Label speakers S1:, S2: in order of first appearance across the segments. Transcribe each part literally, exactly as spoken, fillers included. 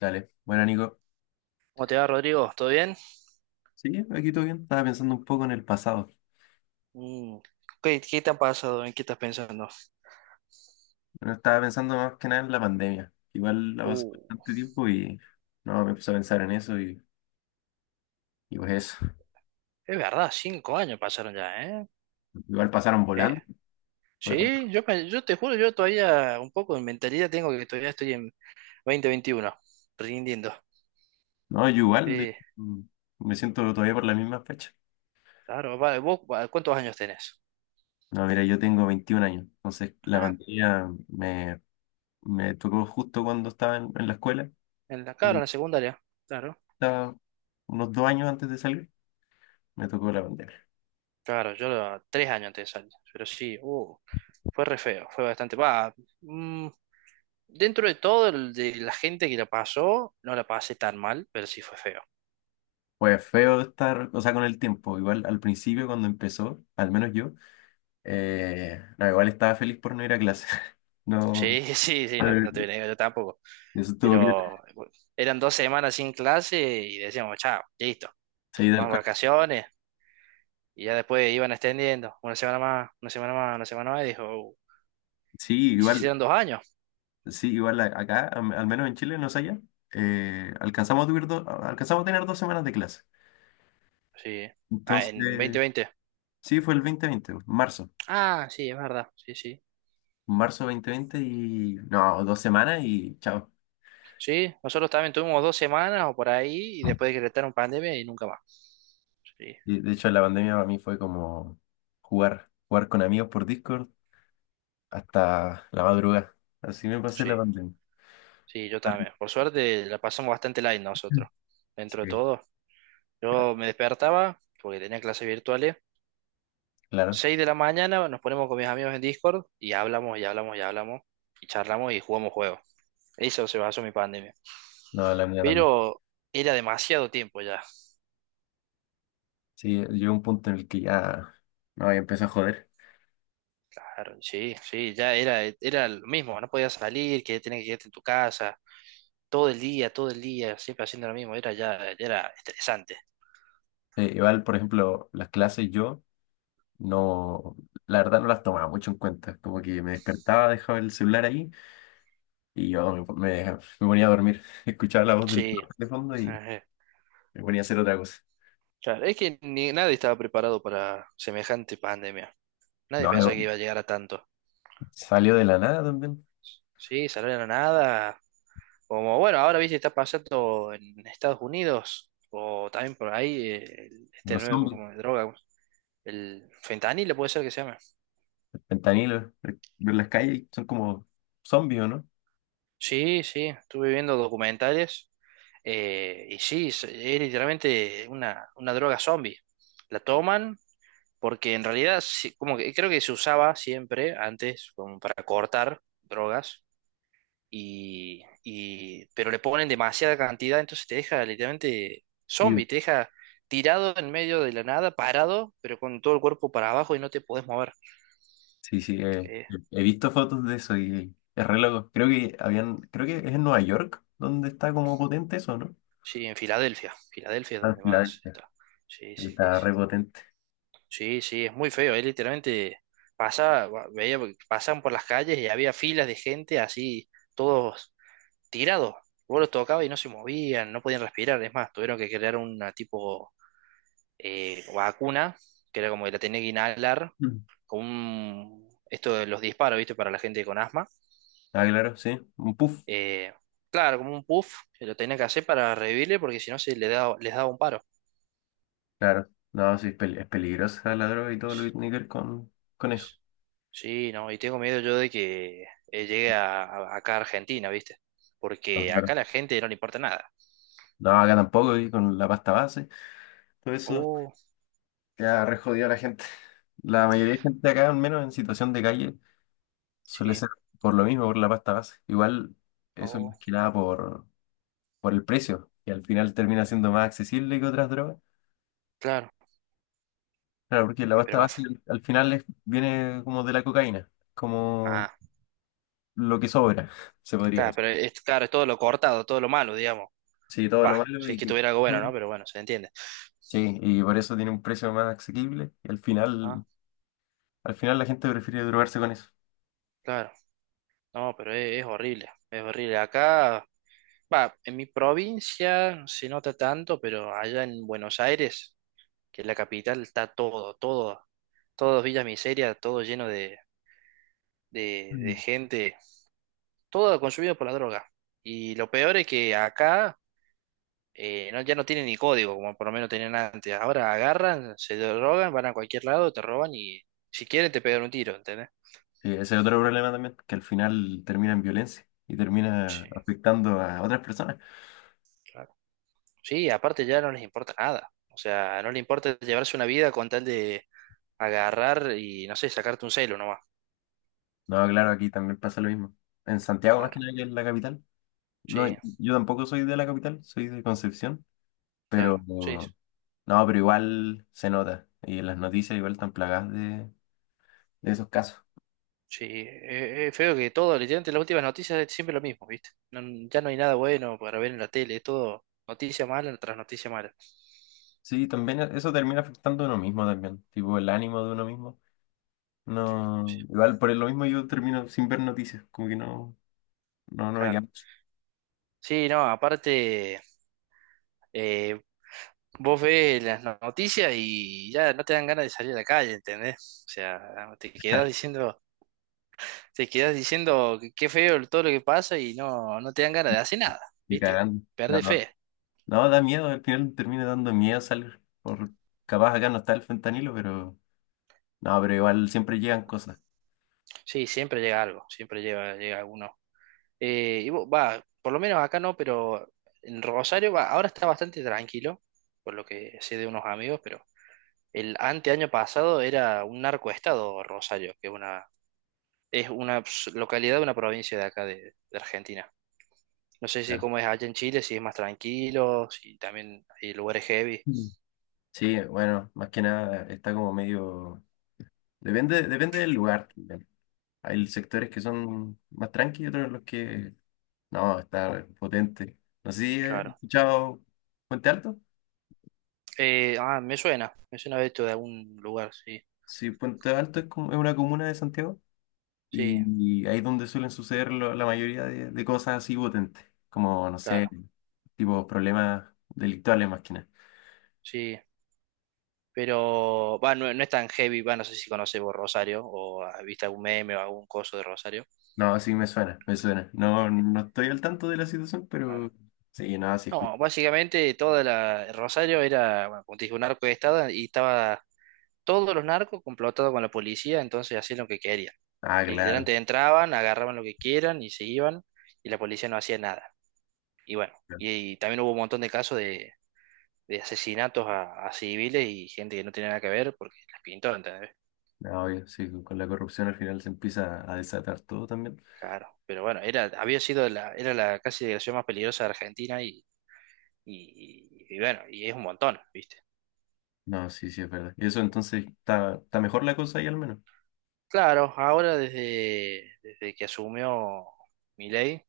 S1: Dale, bueno, Nico.
S2: ¿Cómo te va, Rodrigo? ¿Todo bien?
S1: Sí, aquí todo bien. Estaba pensando un poco en el pasado.
S2: Mm, ¿Qué, qué te ha pasado? ¿En qué estás pensando?
S1: Bueno, estaba pensando más que nada en la pandemia. Igual la pasó
S2: Uh,
S1: bastante tiempo y no, me empecé a pensar en eso y, y pues eso.
S2: es verdad, cinco años pasaron ya, ¿eh?
S1: Igual pasaron
S2: Eh,
S1: volando, ¿verdad?
S2: sí, yo, pe- yo te juro, yo todavía un poco de mentalidad tengo que todavía estoy en dos mil veintiuno, rindiendo.
S1: No, yo igual, de
S2: Sí,
S1: hecho, mm, me siento todavía por la misma fecha.
S2: claro, va, ¿vos va, ¿cuántos años tenés?
S1: No, mira, yo tengo veintiún años, entonces la
S2: Ah,
S1: pandemia me, me tocó justo cuando estaba en, en la escuela.
S2: en la, claro, en la secundaria, claro.
S1: Estaba unos dos años antes de salir, me tocó la pandemia.
S2: Claro, yo lo- tres años antes de salir, pero sí, uh, fue re feo, fue bastante. Va, mm, Dentro de todo, el- de la gente que la pasó, no la pasé tan mal, pero sí fue feo.
S1: Pues feo estar, o sea, con el tiempo. Igual al principio cuando empezó, al menos yo. Eh, no, igual estaba feliz por no ir a clase. No,
S2: Sí, sí, sí, no,
S1: eh,
S2: no te voy a negar, yo tampoco.
S1: eso estuvo bien.
S2: Pero bueno, eran dos semanas sin clase y decíamos, chao, listo,
S1: Sí, tal
S2: más
S1: cual.
S2: vacaciones. Y ya después iban extendiendo, una semana más, una semana más, una semana más, y dijo, "Uh,
S1: Sí,
S2: y se
S1: igual,
S2: hicieron dos años,
S1: sí, igual a- acá, am- al menos en Chile, no sé allá, eh, alcanzamos a tuvir do- alcanzamos a tener dos semanas de clase.
S2: sí, ah, en
S1: Entonces,
S2: dos mil veinte.
S1: sí, fue el dos mil veinte, marzo.
S2: Ah, sí, es verdad, sí, sí.
S1: Marzo dos mil veinte y, no, dos semanas y chao.
S2: Sí, nosotros también tuvimos dos semanas o por ahí, y después decretaron pandemia y nunca más. Sí,
S1: Y, de hecho, la pandemia para mí fue como jugar, jugar con amigos por Discord hasta la madrugada. Así me pasé la
S2: sí,
S1: pandemia.
S2: sí, yo también. Por suerte la pasamos bastante light nosotros, dentro de
S1: Sí,
S2: todo.
S1: ya,
S2: Yo me despertaba porque tenía clases virtuales.
S1: claro.
S2: Seis de la mañana nos ponemos con mis amigos en Discord y hablamos y hablamos y hablamos y charlamos y jugamos juegos. Eso se basó mi pandemia.
S1: No, la mía también.
S2: Pero era demasiado tiempo ya.
S1: Sí, llegó un punto en el que ya, no, ya empecé a joder.
S2: Sí, sí, ya era, era lo mismo. No podías salir, que tenías que quedarte en tu casa. Todo el día, todo el día, siempre haciendo lo mismo. Era ya, ya era estresante.
S1: Eh, igual, por ejemplo, las clases yo no, la verdad no las tomaba mucho en cuenta. Como que me despertaba, dejaba el celular ahí y yo me, me- me ponía a dormir. Escuchaba la voz del
S2: Sí.
S1: profe de fondo y
S2: Ajá.
S1: me ponía a hacer otra cosa.
S2: Claro, es que ni, nadie estaba preparado para semejante pandemia. Nadie
S1: No,
S2: pensaba que
S1: yo-
S2: iba a llegar a tanto.
S1: salió de la nada también.
S2: Sí, salir a la nada, como bueno, ahora viste, está pasando en Estados Unidos, o también por ahí, eh, el- este
S1: Los
S2: nuevo
S1: zombies,
S2: como de droga, el fentanilo puede ser que se llame.
S1: fentanilo, ver las calles son como zombies, ¿o no?
S2: Sí, sí, estuve viendo documentales, eh, y sí, es, es literalmente una, una droga zombie. La toman porque en realidad, sí, como que creo que se usaba siempre antes como para cortar drogas, y, y- pero le ponen demasiada cantidad, entonces te deja literalmente zombie, te deja tirado en medio de la nada, parado, pero con todo el cuerpo para abajo y no te podés mover.
S1: Sí, sí, eh,
S2: Eh,
S1: he visto fotos de eso y es re loco. Creo que habían, creo que es en Nueva York donde está como potente eso, ¿no?
S2: sí, en Filadelfia, Filadelfia es
S1: Ah, en
S2: donde más
S1: Filadelfia.
S2: está. Sí, sí, sí.
S1: Está re potente.
S2: Sí, sí, es muy feo, eh, literalmente pasaba, va- veía, pasaban por las calles y había filas de gente así, todos tirados. Vos los tocabas y no se movían, no podían respirar, es más, tuvieron que crear una tipo eh, vacuna, que era como que la tenía que inhalar
S1: Mm.
S2: con un, esto de los disparos, ¿viste? Para la gente con asma.
S1: Ah, claro, sí. Un puff.
S2: Eh, claro, como un puff, que lo tenía que hacer para revivirle porque si no se le da, les daba un paro.
S1: Claro. No, sí, es, pel- es peligrosa la droga y todo lo que tiene que ver con, con eso.
S2: Sí, no, y tengo miedo yo de que eh, llegue a, a- acá a Argentina, ¿viste?
S1: Ah,
S2: Porque
S1: claro.
S2: acá a la gente no le importa nada.
S1: No, acá tampoco, y con la pasta base. Todo eso
S2: Oh,
S1: que ha re jodido a la gente. La mayoría de gente acá, al menos en situación de calle, suele
S2: sí,
S1: ser por lo mismo, por la pasta base. Igual, eso es
S2: oh,
S1: más que nada por por el precio, que al final termina siendo más accesible que otras drogas.
S2: claro,
S1: Claro, porque la
S2: y pero
S1: pasta base
S2: más-
S1: al al final es- viene como de la cocaína, como
S2: ah,
S1: lo que sobra, se podría
S2: claro,
S1: decir.
S2: pero es, claro, es todo lo cortado, todo lo malo, digamos.
S1: Sí, todo
S2: Pa,
S1: lo malo
S2: si es
S1: y
S2: que
S1: que,
S2: tuviera algo bueno, ¿no?
S1: bueno,
S2: Pero bueno, se entiende.
S1: sí, y por eso tiene un precio más asequible y al
S2: Ah,
S1: final, al final la gente prefiere drogarse con eso.
S2: claro. No, pero es, es horrible, es horrible. Acá, va, en mi provincia se nota tanto, pero allá en Buenos Aires, que es la capital, está todo, todo, todo Villa Miseria, todo lleno de, de, de
S1: Mm.
S2: gente, todo consumido por la droga. Y lo peor es que acá eh, no, ya no tienen ni código, como por lo menos tenían antes. Ahora agarran, se drogan, van a cualquier lado, te roban y si quieren te pegan un tiro, ¿entendés?
S1: Sí, ese es otro problema también, que al final termina en violencia y termina
S2: Sí.
S1: afectando a otras personas.
S2: Claro. Sí, aparte ya no les importa nada. O sea, no les importa llevarse una vida con tal de agarrar y, no sé, sacarte un celo nomás.
S1: No, claro, aquí también pasa lo mismo. En Santiago, más
S2: Claro,
S1: que nada, que es la capital. No,
S2: sí,
S1: yo tampoco soy de la capital, soy de Concepción. Pero
S2: claro, sí,
S1: no, pero igual se nota. Y las noticias igual están plagadas de, de esos casos.
S2: sí. Eh, eh, feo que todo, literalmente las últimas noticias es siempre lo mismo, ¿viste? No- ya no hay nada bueno para ver en la tele, es todo noticia mala tras noticia mala.
S1: Sí, también e, eso termina afectando a uno mismo también. Tipo el ánimo de uno mismo. No, igual por lo mismo yo termino sin ver noticias. Como que no, no, no me queda
S2: Claro. Sí, no, aparte, eh, vos ves las no- noticias y ya no te dan ganas de salir a la calle, ¿entendés? O sea, te quedás diciendo. Te quedas diciendo que qué feo todo lo que pasa y no, no te dan ganas de hacer nada,
S1: ni
S2: ¿viste?
S1: cagando. No,
S2: Perde fe.
S1: no, da miedo, al final termina dando miedo salir. Por, capaz acá no está el fentanilo, pero no, pero igual siempre llegan cosas.
S2: Sí, siempre llega algo, siempre llega, llega alguno. Eh, y vo- va, por lo menos acá no, pero en Rosario va, ahora está bastante tranquilo, por lo que sé de unos amigos, pero el anteaño pasado era un narcoestado Rosario, que es una, es una s- localidad de una provincia de acá de, de Argentina. No sé si
S1: Ya.
S2: cómo es allá en Chile, si es más tranquilo, si también hay lugares heavy.
S1: Mm. Sí, bueno, más que nada está como medio. Depende, depende del lugar también. Hay sectores que son más tranquilos, otros en los que no, está potente. No sé si he
S2: Claro.
S1: escuchado Puente Alto.
S2: Eh, ah, me suena, me suena haber visto de algún lugar, sí,
S1: Sí, Puente Alto es, como, es una comuna de Santiago
S2: sí,
S1: y ahí es donde suelen suceder lo- la mayoría de, de cosas así potentes, como, no sé,
S2: claro,
S1: tipo problemas delictuales más que nada.
S2: sí, pero va, no, no es tan heavy, va, no sé si conoces vos Rosario o has visto algún meme o algún coso de Rosario,
S1: No, sí me suena, me suena.
S2: sí,
S1: No, no estoy al tanto de la situación,
S2: claro.
S1: pero sí, no, sí escucho.
S2: No, básicamente toda la Rosario era, bueno, como te dije, un narco de estado y estaba todos los narcos complotados con la policía, entonces hacían lo que querían.
S1: Ah, claro.
S2: Literalmente entraban, agarraban lo que quieran y se iban y la policía no hacía nada. Y bueno,
S1: Claro.
S2: y, y también hubo un montón de casos de de asesinatos a, a civiles y gente que no tenía nada que ver porque les pintó, ¿entendés?
S1: No, obvio, sí, con la corrupción al final se empieza a desatar todo también.
S2: Claro, pero bueno, era, había sido la, era la casi delegación más peligrosa de Argentina y, y, y bueno, y es un montón, ¿viste?
S1: No, sí, sí, es verdad. Y eso entonces está, está mejor la cosa ahí al menos.
S2: Claro, ahora desde, desde que asumió Milei,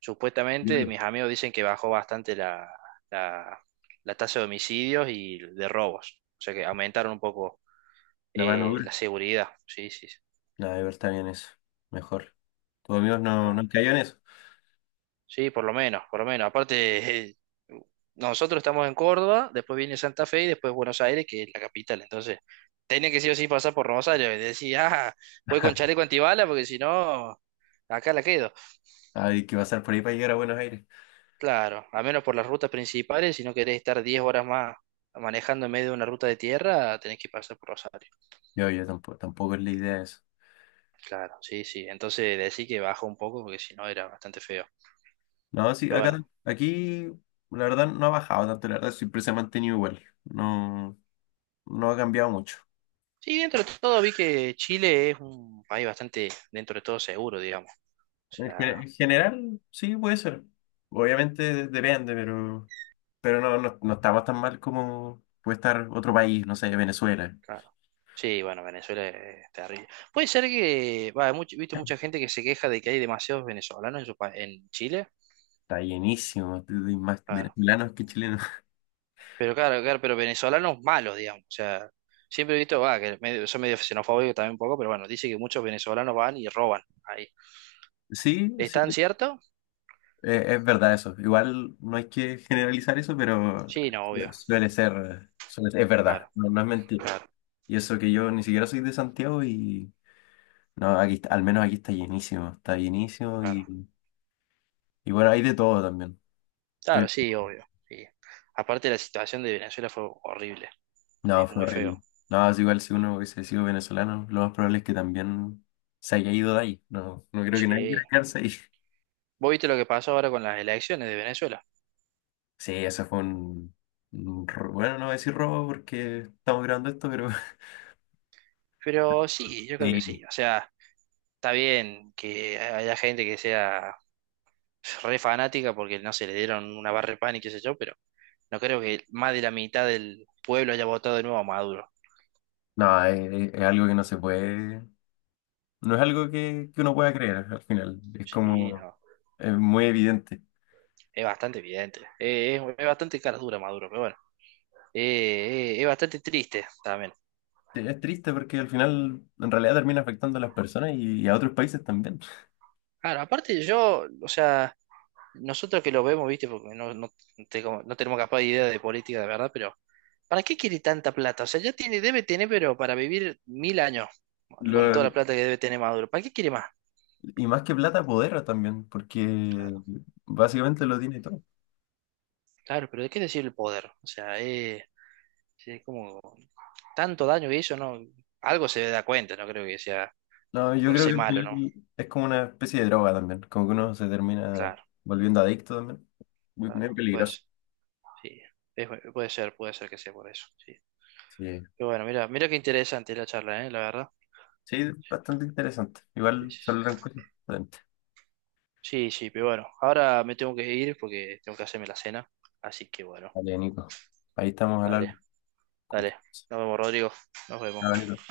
S2: supuestamente
S1: Claro.
S2: mis amigos dicen que bajó bastante la, la, la tasa de homicidios y de robos, o sea que aumentaron un poco
S1: La mano
S2: eh,
S1: dura.
S2: la seguridad, sí, sí, sí.
S1: Nada, de verdad está bien eso. Mejor. Tus amigos no, no
S2: Ah,
S1: han en eso.
S2: sí, por lo menos, por lo menos. Aparte, eh, nosotros estamos en Córdoba, después viene Santa Fe y después Buenos Aires, que es la capital. Entonces, tenía que sí o sí pasar por Buenos Aires. Decía, ah, voy con chaleco antibala porque si no, acá la quedo.
S1: Hay que pasar por ahí para llegar a Buenos Aires.
S2: Claro, al menos por las rutas principales, si no querés estar diez horas más manejando en medio de una ruta de tierra, tenés que pasar por Rosario.
S1: Yo, yo tampoco, tampoco es la idea eso.
S2: Claro, sí, sí. Entonces, decí que bajó un poco porque si no, era bastante feo.
S1: No, sí,
S2: Pero
S1: acá,
S2: bueno,
S1: aquí, la verdad no ha bajado tanto, la verdad siempre se ha mantenido igual. No, no ha cambiado mucho.
S2: sí, dentro de todo vi que Chile es un país bastante, dentro de todo, seguro, digamos. O
S1: En, gen-
S2: sea,
S1: en general, sí, puede ser. Obviamente depende, pero, pero no, no, no estamos tan mal como puede estar otro país, no sé, Venezuela.
S2: claro. Sí, bueno, Venezuela es terrible. Puede ser que, va, hay much- viste mucha gente que se queja de que hay demasiados venezolanos en su pa- en Chile,
S1: Está llenísimo, hay más
S2: claro.
S1: venezolanos que chilenos.
S2: Pero claro, claro, pero venezolanos malos, digamos. O sea, siempre he visto, va, que medio, son medio xenofóbicos también un poco, pero bueno, dice que muchos venezolanos van y roban ahí.
S1: Sí,
S2: ¿Es
S1: sí,
S2: tan cierto?
S1: eh, es verdad eso. Igual no hay que generalizar eso, pero
S2: Sí, no, obvio.
S1: bueno, suele ser, suele ser- es verdad,
S2: Claro,
S1: no, no es mentira.
S2: claro,
S1: Y eso que yo ni siquiera soy de Santiago y no, aquí está- al menos aquí está llenísimo, está llenísimo
S2: claro.
S1: y, y bueno, hay de todo también.
S2: Claro,
S1: Pero
S2: sí, obvio. Sí. Aparte la situación de Venezuela fue horrible.
S1: no,
S2: Es
S1: fue
S2: muy feo.
S1: horrible. No, es igual si uno hubiese sido venezolano, lo más probable es que también se haya ido de ahí. No, no creo que nadie quiera
S2: Sí.
S1: quedarse ahí.
S2: ¿Vos viste lo que pasó ahora con las elecciones de Venezuela?
S1: Sí, eso fue un, un ro- Bueno, no voy a decir robo porque estamos grabando esto, pero...
S2: Pero sí, yo creo que sí.
S1: Sí.
S2: O sea, está bien que haya gente que sea re fanática porque no se le dieron una barra de pan y qué sé yo, pero no creo que más de la mitad del pueblo haya votado de nuevo a Maduro.
S1: No, es, es algo que no se puede... No es algo que, que uno pueda creer al final. Es
S2: Sí,
S1: como...
S2: no.
S1: Es muy evidente.
S2: Es bastante evidente. Eh, es, es bastante cara dura Maduro, pero bueno. Eh, eh, es bastante triste también.
S1: Sí, es triste porque al final en realidad termina afectando a las personas y, y a otros países también.
S2: Claro, aparte yo, o sea, nosotros que lo vemos, viste, porque no, no, te- no tenemos capaz de idea de política de verdad, pero ¿para qué quiere tanta plata? O sea, ya tiene, debe tener, pero para vivir mil años, con toda la
S1: Lo-
S2: plata que debe tener Maduro. ¿Para qué quiere más?
S1: y más que plata, poder también, porque
S2: Claro,
S1: básicamente lo tiene todo.
S2: claro, pero hay que decir el poder. O sea, eh, es como tanto daño que hizo, no, algo se da cuenta, no creo que sea
S1: No, yo
S2: por
S1: creo
S2: ser
S1: que al
S2: malo, ¿no?
S1: final es como una especie de droga también, como que uno se termina
S2: Claro,
S1: volviendo adicto también. Muy, muy
S2: claro,
S1: peligroso.
S2: pues, sí, Es- puede ser, puede ser que sea por eso, sí.
S1: Sí.
S2: Pero bueno, mira, mira qué interesante la charla, ¿eh? La verdad.
S1: Sí, bastante interesante.
S2: Sí,
S1: Igual
S2: sí, sí.
S1: saldrán cosas.
S2: Sí, sí, pero bueno, ahora me tengo que ir porque tengo que hacerme la cena, así que bueno,
S1: Vale, Nico. Ahí estamos al
S2: dale.
S1: habla. Cualquier
S2: Dale,
S1: cosa.
S2: nos vemos, Rodrigo. Nos vemos.
S1: Chao, Nico.